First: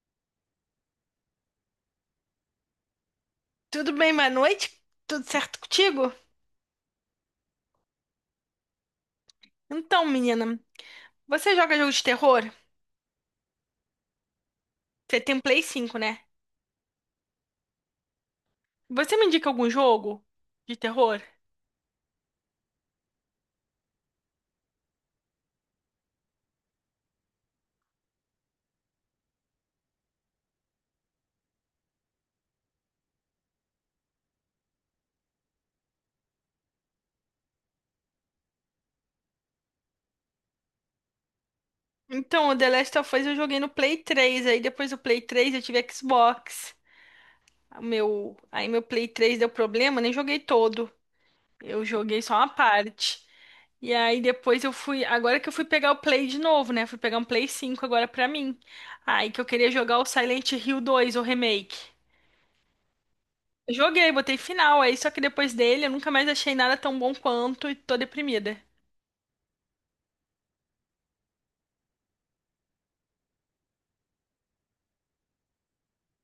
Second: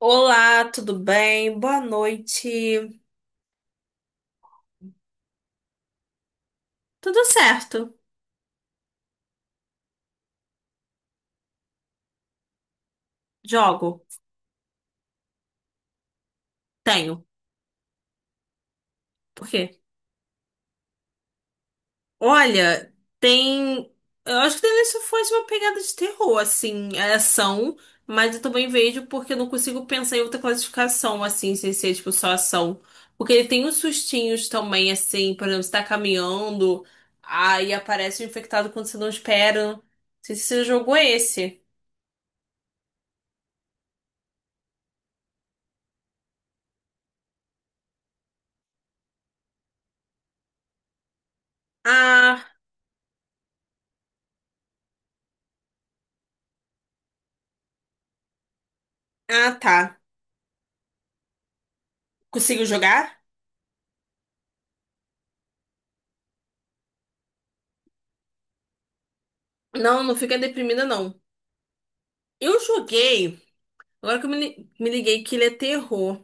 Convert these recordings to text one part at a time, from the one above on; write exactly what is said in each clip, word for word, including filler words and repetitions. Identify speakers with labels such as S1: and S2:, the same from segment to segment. S1: Olá, tudo bem? Boa noite.
S2: Tudo bem, boa noite? Tudo certo contigo?
S1: Tudo certo.
S2: Então, menina, você joga jogo de terror?
S1: Jogo.
S2: Você tem Play cinco, né?
S1: Tenho.
S2: Você me
S1: Por
S2: indica
S1: quê?
S2: algum jogo de terror?
S1: Olha, tem. Eu acho que deve ser foi uma pegada de terror, assim, é ação, mas eu também vejo porque eu não consigo pensar em outra classificação, assim, sem ser tipo só ação. Porque ele tem uns sustinhos também, assim, por exemplo, você tá caminhando, aí aparece um infectado quando você não espera. Não sei se você jogou esse.
S2: Então, o The Last of Us eu joguei no Play três, aí depois do Play três eu tive Xbox. O meu, aí meu Play três deu problema, nem joguei todo. Eu joguei só uma
S1: Ah,
S2: parte. E aí depois eu fui, agora que eu fui pegar o Play de novo, né? Fui pegar um Play cinco agora pra mim. Aí que eu
S1: ah,
S2: queria
S1: tá.
S2: jogar o Silent Hill dois, o remake.
S1: Consigo jogar?
S2: Joguei, botei final, aí só que depois dele eu nunca mais achei nada tão bom quanto, e tô deprimida.
S1: Não, não fica deprimida, não. Eu joguei. Agora que eu me, li- me liguei que ele é terror.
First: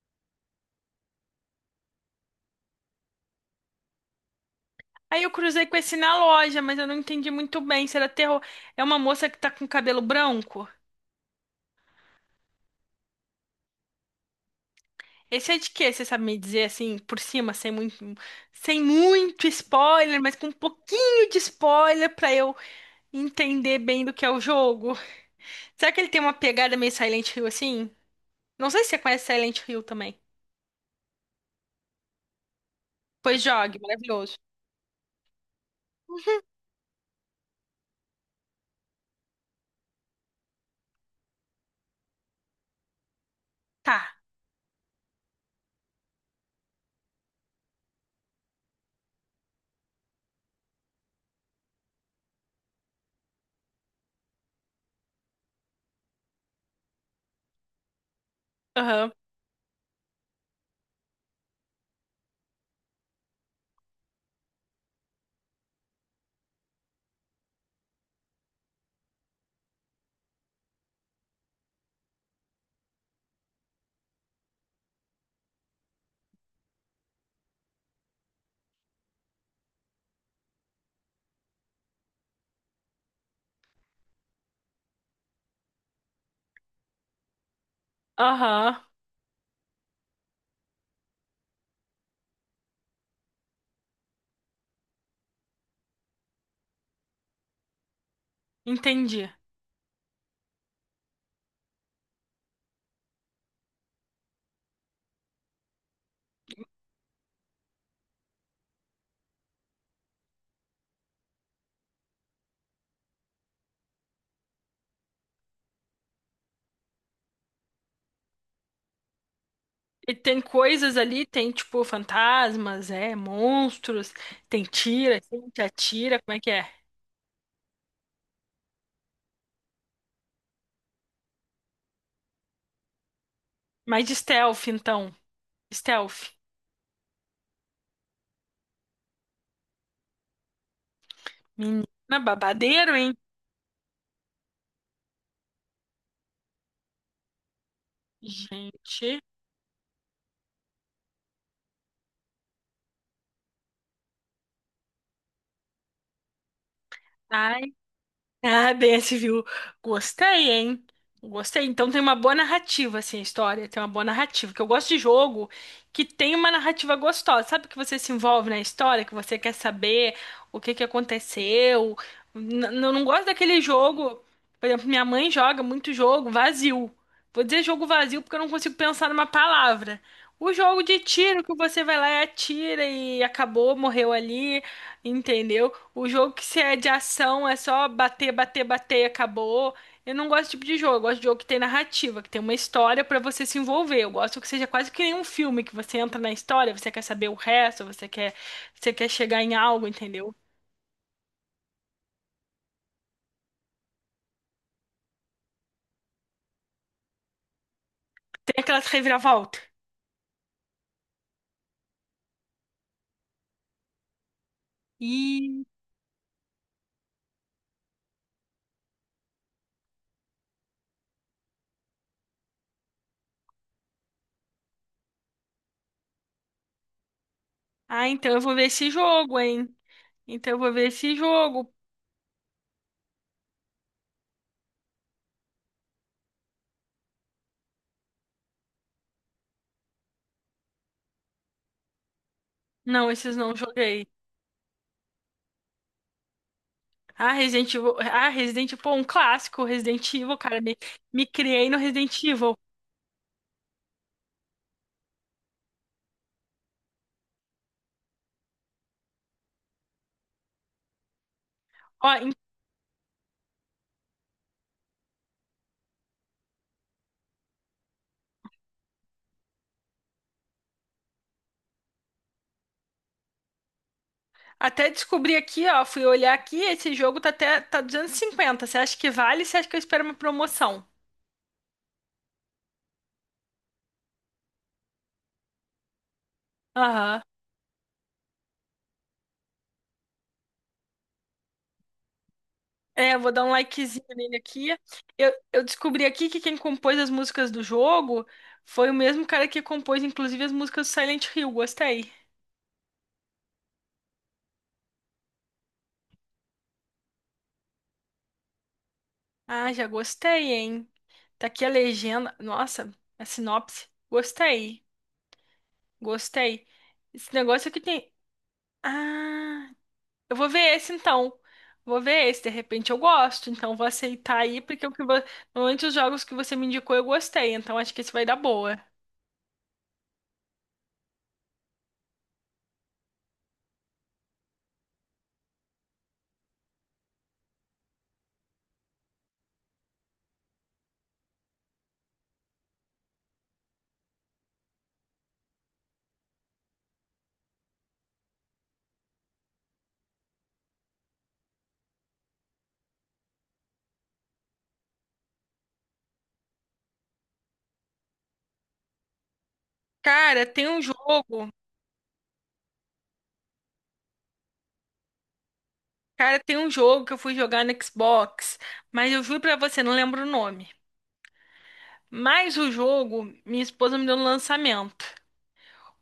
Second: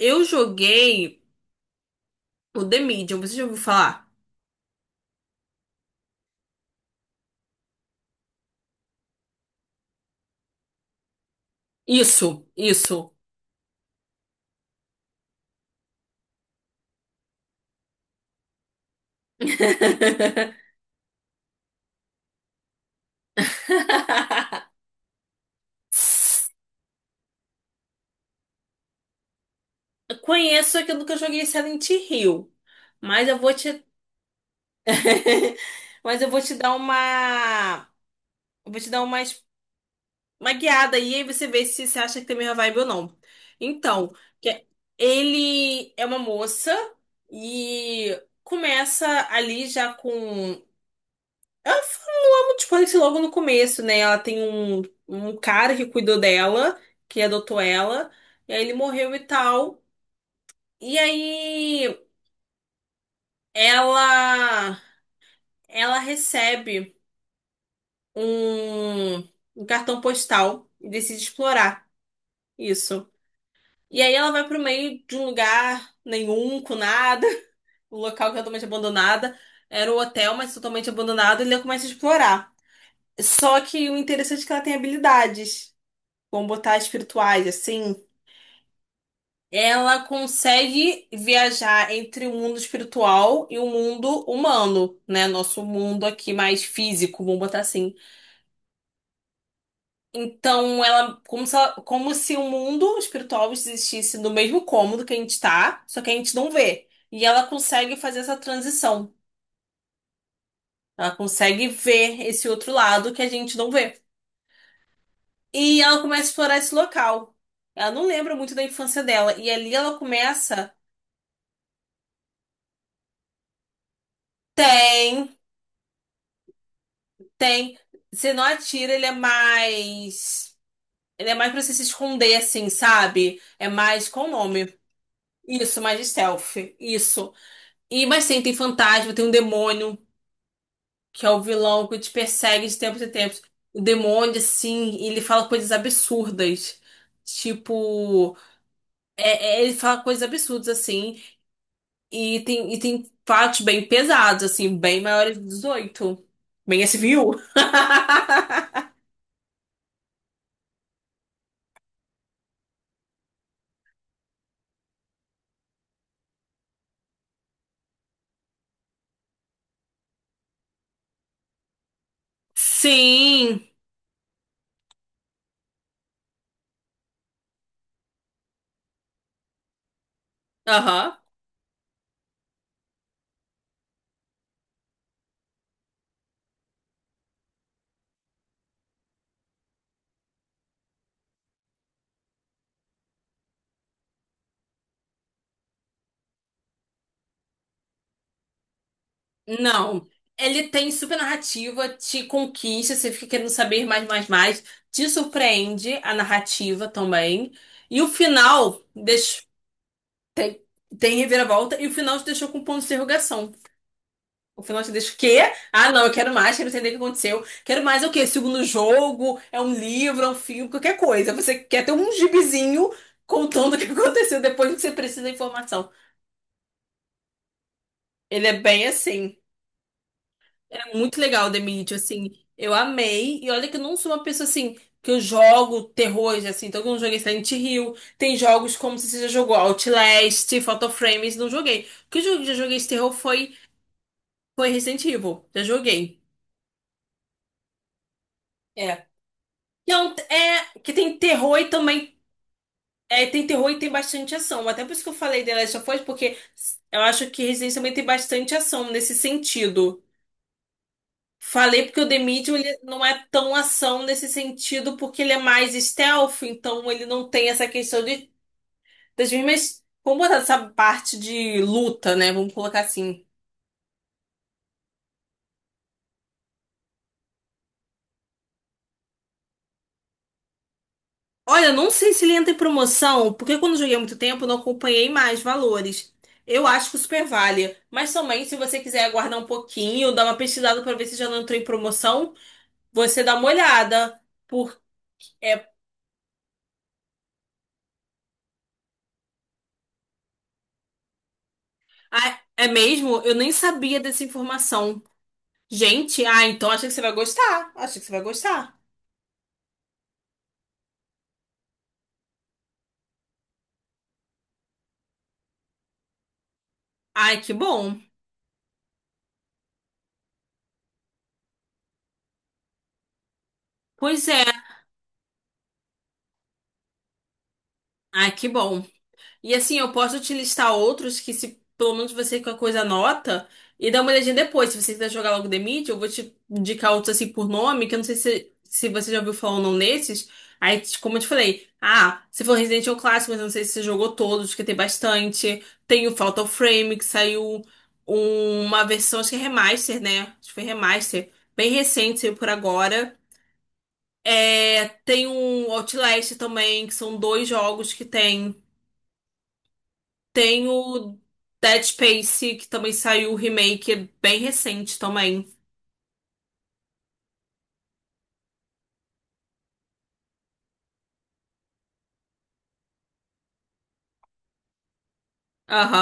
S1: Eu joguei o The Medium. Você já ouviu falar?
S2: Aí eu cruzei com esse na loja, mas eu não entendi muito bem se era terror. É uma moça que tá com cabelo branco?
S1: Isso, isso.
S2: Esse é de quê? Você sabe me dizer assim, por cima, sem muito, sem muito spoiler, mas com um pouquinho de spoiler pra eu entender bem do que é o jogo. Será que ele tem uma pegada meio Silent Hill assim? Não sei se você conhece Silent Hill também.
S1: Conheço, é que eu nunca joguei Silent Hill. Mas eu
S2: Pois
S1: vou
S2: jogue,
S1: te.
S2: maravilhoso.
S1: Mas eu vou te dar uma. Eu Vou te dar uma. Uma guiada aí, aí você vê se você acha que tem a mesma vibe ou não. Então,
S2: Tá.
S1: que é- ele é uma moça e começa ali já com. Ela fala muito spoiler logo no começo, né? Ela tem um, um cara que cuidou dela, que adotou ela, e aí ele
S2: Aham.
S1: morreu e tal. E aí ela, ela recebe um, um cartão postal e decide explorar isso. E aí ela vai pro meio de um lugar nenhum, com nada, um local que é totalmente abandonada. Era o hotel, mas totalmente abandonado, e ela começa a explorar. Só que o interessante é que ela tem habilidades, como botar espirituais, assim.
S2: Aham.
S1: Ela consegue viajar entre o mundo espiritual e o mundo humano, né? Nosso mundo aqui mais físico, vamos botar assim.
S2: Entendi.
S1: Então, ela, como se, ela- como se o mundo espiritual existisse no mesmo cômodo que a gente tá, só que a gente não vê. E ela consegue fazer essa transição. Ela consegue ver esse outro lado que a gente não vê. E ela começa a explorar esse local. Ela não lembra muito da infância dela. E ali ela
S2: E tem
S1: começa.
S2: coisas ali, tem tipo fantasmas, é, monstros, tem tira,
S1: Tem,
S2: tem te atira, como é que é?
S1: tem. Você não atira, ele é mais. Ele é mais pra você se esconder, assim, sabe? É
S2: Mais
S1: mais.
S2: de
S1: Qual o
S2: stealth,
S1: nome?
S2: então.
S1: Isso, mais de
S2: Stealth.
S1: stealth. Isso. E, mas sim, tem fantasma, tem um demônio, que é o vilão
S2: Menina,
S1: que te persegue de
S2: babadeiro,
S1: tempos em
S2: hein?
S1: tempos. O demônio, assim, ele fala coisas absurdas. Tipo,
S2: Gente.
S1: é, é, ele fala coisas absurdas, assim. E tem, e tem fatos bem pesados, assim, bem maiores de dezoito. Bem S V U.
S2: Ah, desse, viu? Gostei, hein? Gostei. Então tem uma boa narrativa, assim, a história. Tem uma boa narrativa. Que eu gosto de jogo que tem uma narrativa gostosa. Sabe que você se envolve na história, que você quer saber o que que aconteceu. N- n- Eu não gosto daquele
S1: Sim.
S2: jogo. Por exemplo, minha mãe joga muito jogo vazio. Vou dizer jogo vazio porque eu não consigo pensar numa palavra. O jogo de
S1: Aham.
S2: tiro que você vai lá e atira e acabou, morreu ali, entendeu? O jogo que se é de ação é só bater, bater, bater e acabou. Eu não gosto desse tipo de jogo. Eu gosto de jogo que tem narrativa, que tem uma história pra você se envolver. Eu gosto que seja quase que nem um filme, que você entra na história, você quer saber o resto, você quer, você quer chegar em algo,
S1: Não.
S2: entendeu?
S1: Ele tem super narrativa, te conquista, você fica querendo saber mais, mais, mais. Te surpreende a narrativa também. E o
S2: Tem aquela
S1: final deixa...
S2: reviravolta.
S1: tem, tem reviravolta e o final te deixou com um ponto de interrogação. O final te deixa o quê?
S2: E
S1: Ah, não, eu quero mais, quero entender o que aconteceu. Quero mais é o quê? Segundo jogo, é um livro, é um filme, qualquer coisa. Você quer ter um gibizinho contando o que aconteceu depois que você precisa da informação.
S2: ah, então eu
S1: Ele
S2: vou
S1: é
S2: ver
S1: bem
S2: esse
S1: assim.
S2: jogo, hein? Então eu vou ver
S1: É
S2: esse
S1: muito legal The
S2: jogo.
S1: Medium, assim. Eu amei. E olha que eu não sou uma pessoa assim que eu jogo terrores, assim. Então eu não joguei Silent Hill. Tem jogos como se você já jogou Outlast, Fatal Frames, não joguei. O que eu já joguei de
S2: Não,
S1: terror
S2: esses
S1: foi,
S2: não joguei.
S1: foi Resident Evil. Já joguei.
S2: Ah, Resident Evil. Ah, Resident Evil, pô, um
S1: É.
S2: clássico, Resident
S1: Então,
S2: Evil, cara. Me,
S1: é que tem
S2: me
S1: terror e
S2: criei no
S1: também.
S2: Resident Evil.
S1: É, tem terror e tem bastante ação. Até por isso que eu falei The Last of Us, porque eu acho que Resident também tem bastante ação nesse sentido. Falei porque o
S2: Ó,
S1: The Medium ele não é tão ação nesse sentido, porque ele é mais stealth, então ele não tem essa questão de, das mesmas. Vamos botar essa parte de luta, né? Vamos colocar assim.
S2: até descobri aqui, ó, fui olhar aqui, esse jogo tá até tá duzentos e cinquenta. Você acha que vale? Você acha que eu espero uma promoção?
S1: Olha, eu não sei se ele entra em promoção, porque quando eu joguei há muito tempo, eu não acompanhei mais valores. Eu acho que
S2: Aham.
S1: super vale. Mas também, se você quiser aguardar um pouquinho, dar uma pesquisada pra ver se já não entrou em promoção,
S2: É, eu
S1: você
S2: vou
S1: dá
S2: dar
S1: uma
S2: um likezinho
S1: olhada.
S2: nele aqui.
S1: Por...
S2: Eu, eu
S1: É...
S2: descobri aqui que quem compôs as músicas do jogo foi o mesmo cara que compôs, inclusive, as músicas do Silent Hill. Gostei.
S1: Ah, é mesmo? Eu nem sabia dessa informação. Gente, ah, então acho que você vai gostar. Acho que você vai gostar.
S2: Ah, já gostei, hein? Tá aqui a legenda. Nossa, a sinopse. Gostei. Gostei. Esse
S1: Ai, que
S2: negócio aqui
S1: bom.
S2: tem. Ah. Eu vou ver esse, então. Vou ver esse, de repente eu gosto, então vou
S1: Pois
S2: aceitar
S1: é.
S2: aí, porque o que vo... normalmente os jogos que você me indicou eu gostei, então acho que esse vai
S1: Ai,
S2: dar
S1: que
S2: boa.
S1: bom. E assim, eu posso te listar outros que se pelo menos você com a coisa anota e dá uma olhadinha depois. Se você quiser jogar logo The Meet, eu vou te indicar outros assim por nome, que eu não sei se, se você já ouviu falar ou não nesses. Aí, como eu te falei, ah, você falou Resident Evil Clássico, mas eu não sei se você jogou todos, que tem bastante. Tem o Fatal Frame, que saiu uma versão, acho que é remaster, né? Acho que foi remaster. Bem recente, saiu por agora. É, tem um Outlast também, que são dois jogos que tem.
S2: Cara,
S1: Tem
S2: tem um
S1: o
S2: jogo,
S1: Dead Space, que também saiu o remake, é bem recente também.
S2: cara, tem um jogo que eu fui jogar no Xbox, mas eu juro pra você, não lembro o nome. Mas o jogo, minha esposa me deu no lançamento.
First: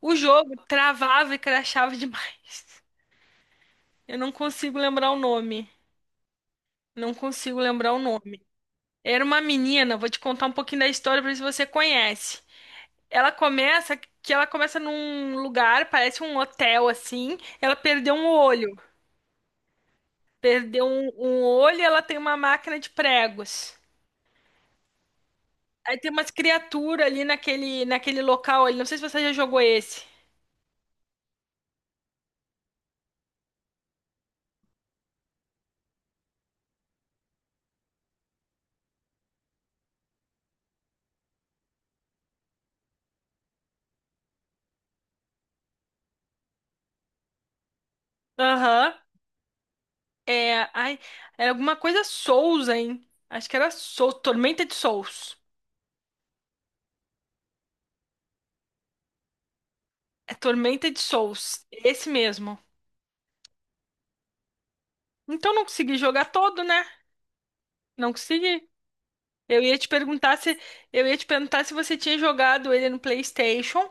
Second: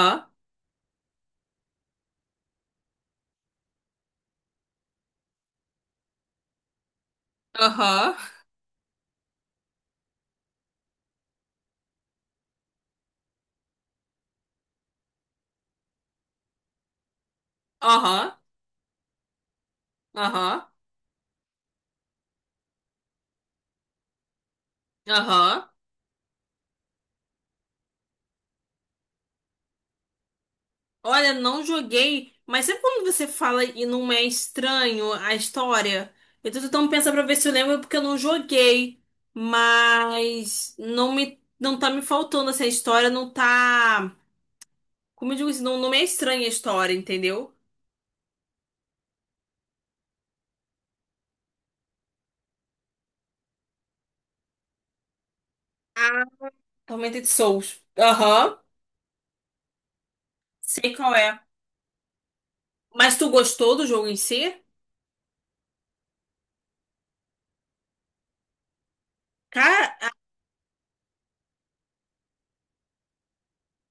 S2: O jogo travava e crashava demais. Eu não consigo lembrar o nome. Não consigo lembrar o
S1: aham,
S2: nome. Era uma menina, vou te contar um pouquinho da história pra ver se você conhece. Ela começa que ela começa num lugar, parece um hotel assim. Ela perdeu um
S1: aham,
S2: olho.
S1: aham,
S2: Perdeu um, um olho, e ela tem uma máquina de pregos.
S1: aham.
S2: Aí tem umas criaturas ali naquele naquele local ali. Não sei se você já jogou esse.
S1: Olha, não joguei, mas sempre quando você fala e não é estranho a história, eu tô tentando pensar pra ver se eu lembro, porque eu não joguei. Mas não me, não tá me faltando essa história, não tá. Como eu digo, isso não, não me é estranha a história, entendeu?
S2: Aham. É, ai, era alguma coisa Souls, hein? Acho que era Souls, Tormenta de Souls.
S1: Tormented de Souls. Aham.
S2: É Tormenta
S1: Sei
S2: de
S1: qual é.
S2: Souls, esse mesmo.
S1: Mas tu gostou do jogo em si?
S2: Então não consegui jogar todo, né? Não consegui. Eu ia te
S1: Cara,
S2: perguntar se eu ia te perguntar se você tinha jogado ele no PlayStation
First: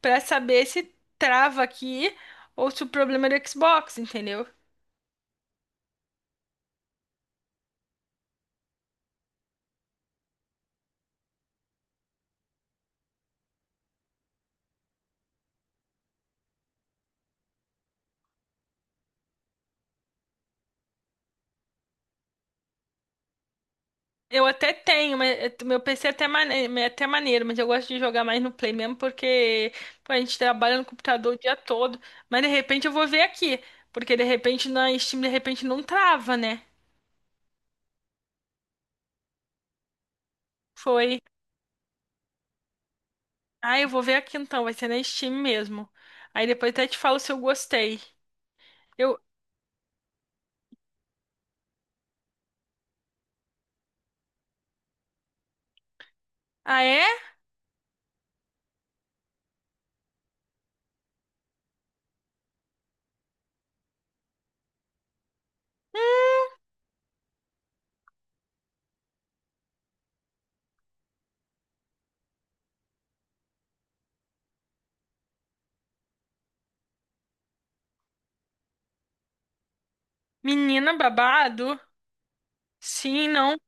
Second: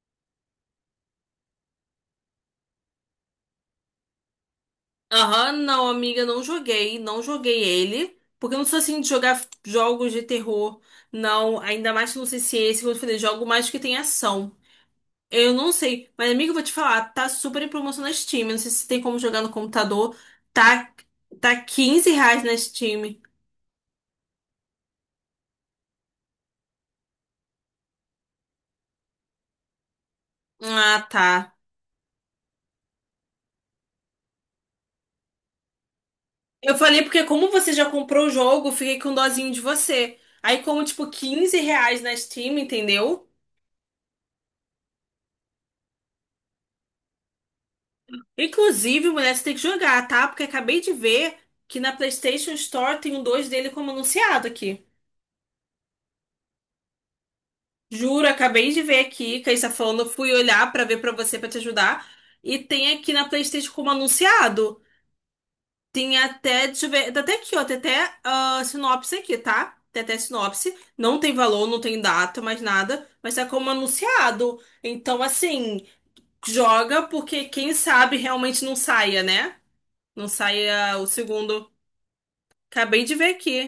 S2: pra saber se trava aqui ou se o problema é do Xbox, entendeu?
S1: aham, não, amiga, não joguei. Não joguei ele. Porque eu não sou assim de jogar jogos de terror. Não, ainda mais que eu não sei se é esse, como eu falei, jogo mais que tem ação. Eu não sei. Mas, amiga, eu vou te falar, tá super em promoção na Steam. Eu não sei se tem como jogar no computador. Tá, tá quinze reais na Steam.
S2: Eu até tenho, mas eh, meu P C é até mane- é até maneiro, mas eu gosto de jogar mais no Play mesmo porque pô, a gente trabalha no
S1: Ah, tá.
S2: computador o dia todo. Mas de repente eu vou ver aqui, porque de repente na Steam de repente não trava, né?
S1: Eu falei porque como você já comprou o jogo, eu fiquei com dozinho de você. Aí como, tipo,
S2: Foi.
S1: quinze reais na Steam, entendeu?
S2: Ah, eu vou ver aqui então, vai ser na Steam mesmo. Aí depois até te falo se eu gostei.
S1: Inclusive,
S2: Eu,
S1: mulher, você tem que jogar, tá? Porque acabei de ver que na PlayStation Store tem um dois dele como anunciado aqui.
S2: ah, é?
S1: Juro, acabei de ver aqui, que a gente tá falando, fui olhar pra ver pra você, pra te ajudar. E tem aqui na PlayStation como anunciado. Tem até, deixa eu ver, tá até aqui, ó, tem até ah, sinopse aqui, tá? Tem até sinopse, não tem valor, não tem data, mais nada, mas tá como anunciado. Então, assim, joga porque quem sabe realmente não saia, né? Não
S2: Menina
S1: saia o segundo.
S2: babado?
S1: Acabei de
S2: Sim,
S1: ver
S2: não.
S1: aqui.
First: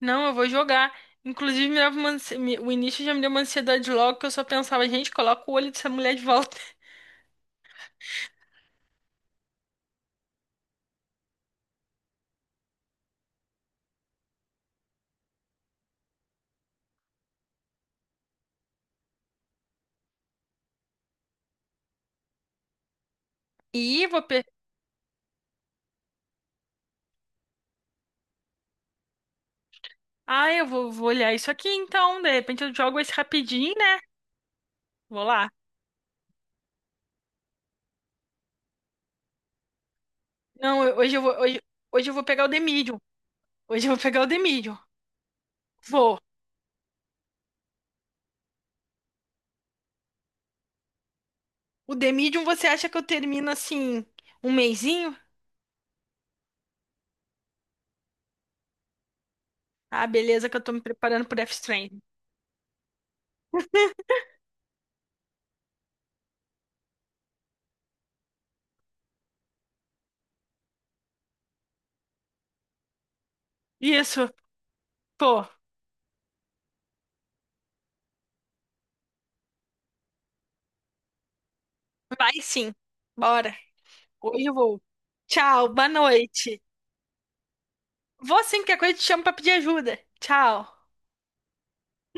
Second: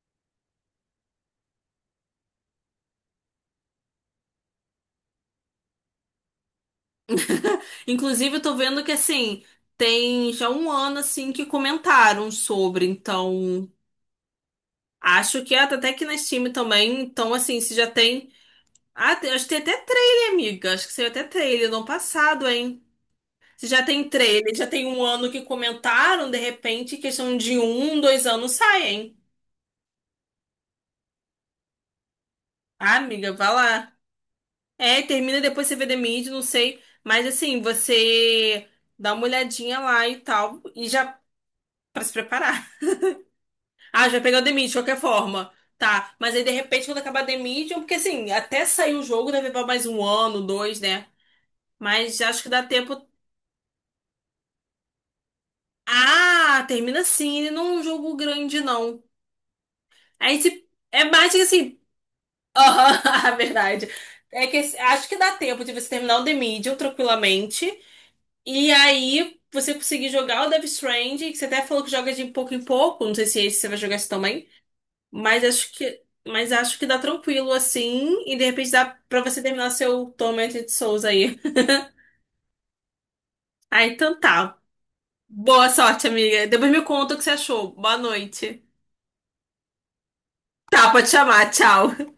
S2: Não, eu vou jogar. Inclusive, me dava uma ansi- me- o início já me deu uma ansiedade logo que eu só pensava, gente, coloca o olho dessa mulher de volta.
S1: Inclusive, eu tô vendo que, assim, tem já um ano, assim, que comentaram sobre, então, acho que é, tá até aqui na Steam também, então, assim, se já tem. Ah, tem- acho que tem até trailer, amiga. Acho que saiu até trailer no ano passado, hein? Se já
S2: E
S1: tem
S2: vou. pe-
S1: trailer, já tem um ano que comentaram, de repente, questão de um, dois anos sai, hein?
S2: Ah, eu vou, vou olhar isso aqui, então. De repente eu
S1: Ah,
S2: jogo esse
S1: amiga, vá
S2: rapidinho,
S1: lá.
S2: né?
S1: É,
S2: Vou
S1: termina e
S2: lá.
S1: depois você vê The Mid, não sei. Mas assim, você dá uma olhadinha lá e tal,
S2: Não,
S1: e
S2: eu- hoje
S1: já
S2: eu vou, hoje,
S1: pra
S2: hoje
S1: se
S2: eu vou pegar o The
S1: preparar.
S2: Medium. Hoje eu vou
S1: Ah, já
S2: pegar o
S1: pegar
S2: The
S1: o The Mid, de
S2: Medium.
S1: qualquer forma. Tá,
S2: Vou.
S1: mas aí de repente quando acabar The Medium, porque assim, até sair o jogo deve levar mais um ano, dois, né?
S2: O The
S1: Mas
S2: Medium,
S1: acho que dá
S2: você acha que eu
S1: tempo.
S2: termino assim, um mesinho?
S1: Ah, termina assim, ele não é um jogo grande, não.
S2: Ah,
S1: Aí
S2: beleza, que eu
S1: se...
S2: tô me
S1: é
S2: preparando
S1: mais
S2: pro
S1: que
S2: Death
S1: assim.
S2: Stranding.
S1: Aham, a verdade. É que esse- acho que dá tempo de você terminar o The Medium tranquilamente. E aí você conseguir jogar o Death Stranding, que você até falou que joga de pouco em pouco. Não sei se esse você vai jogar esse
S2: Isso.
S1: também. Mas
S2: Pô,
S1: acho que. Mas acho que dá tranquilo assim. E de repente dá pra você terminar seu Tormented Souls aí.
S2: vai sim. Bora.
S1: Ah, então
S2: Hoje eu
S1: tá.
S2: vou.
S1: Boa
S2: Tchau, boa
S1: sorte, amiga.
S2: noite.
S1: Depois me conta o que você achou. Boa
S2: Vou sim,
S1: noite.
S2: qualquer coisa eu te chamo pra pedir ajuda. Tchau.
S1: Tá, pode chamar. Tchau.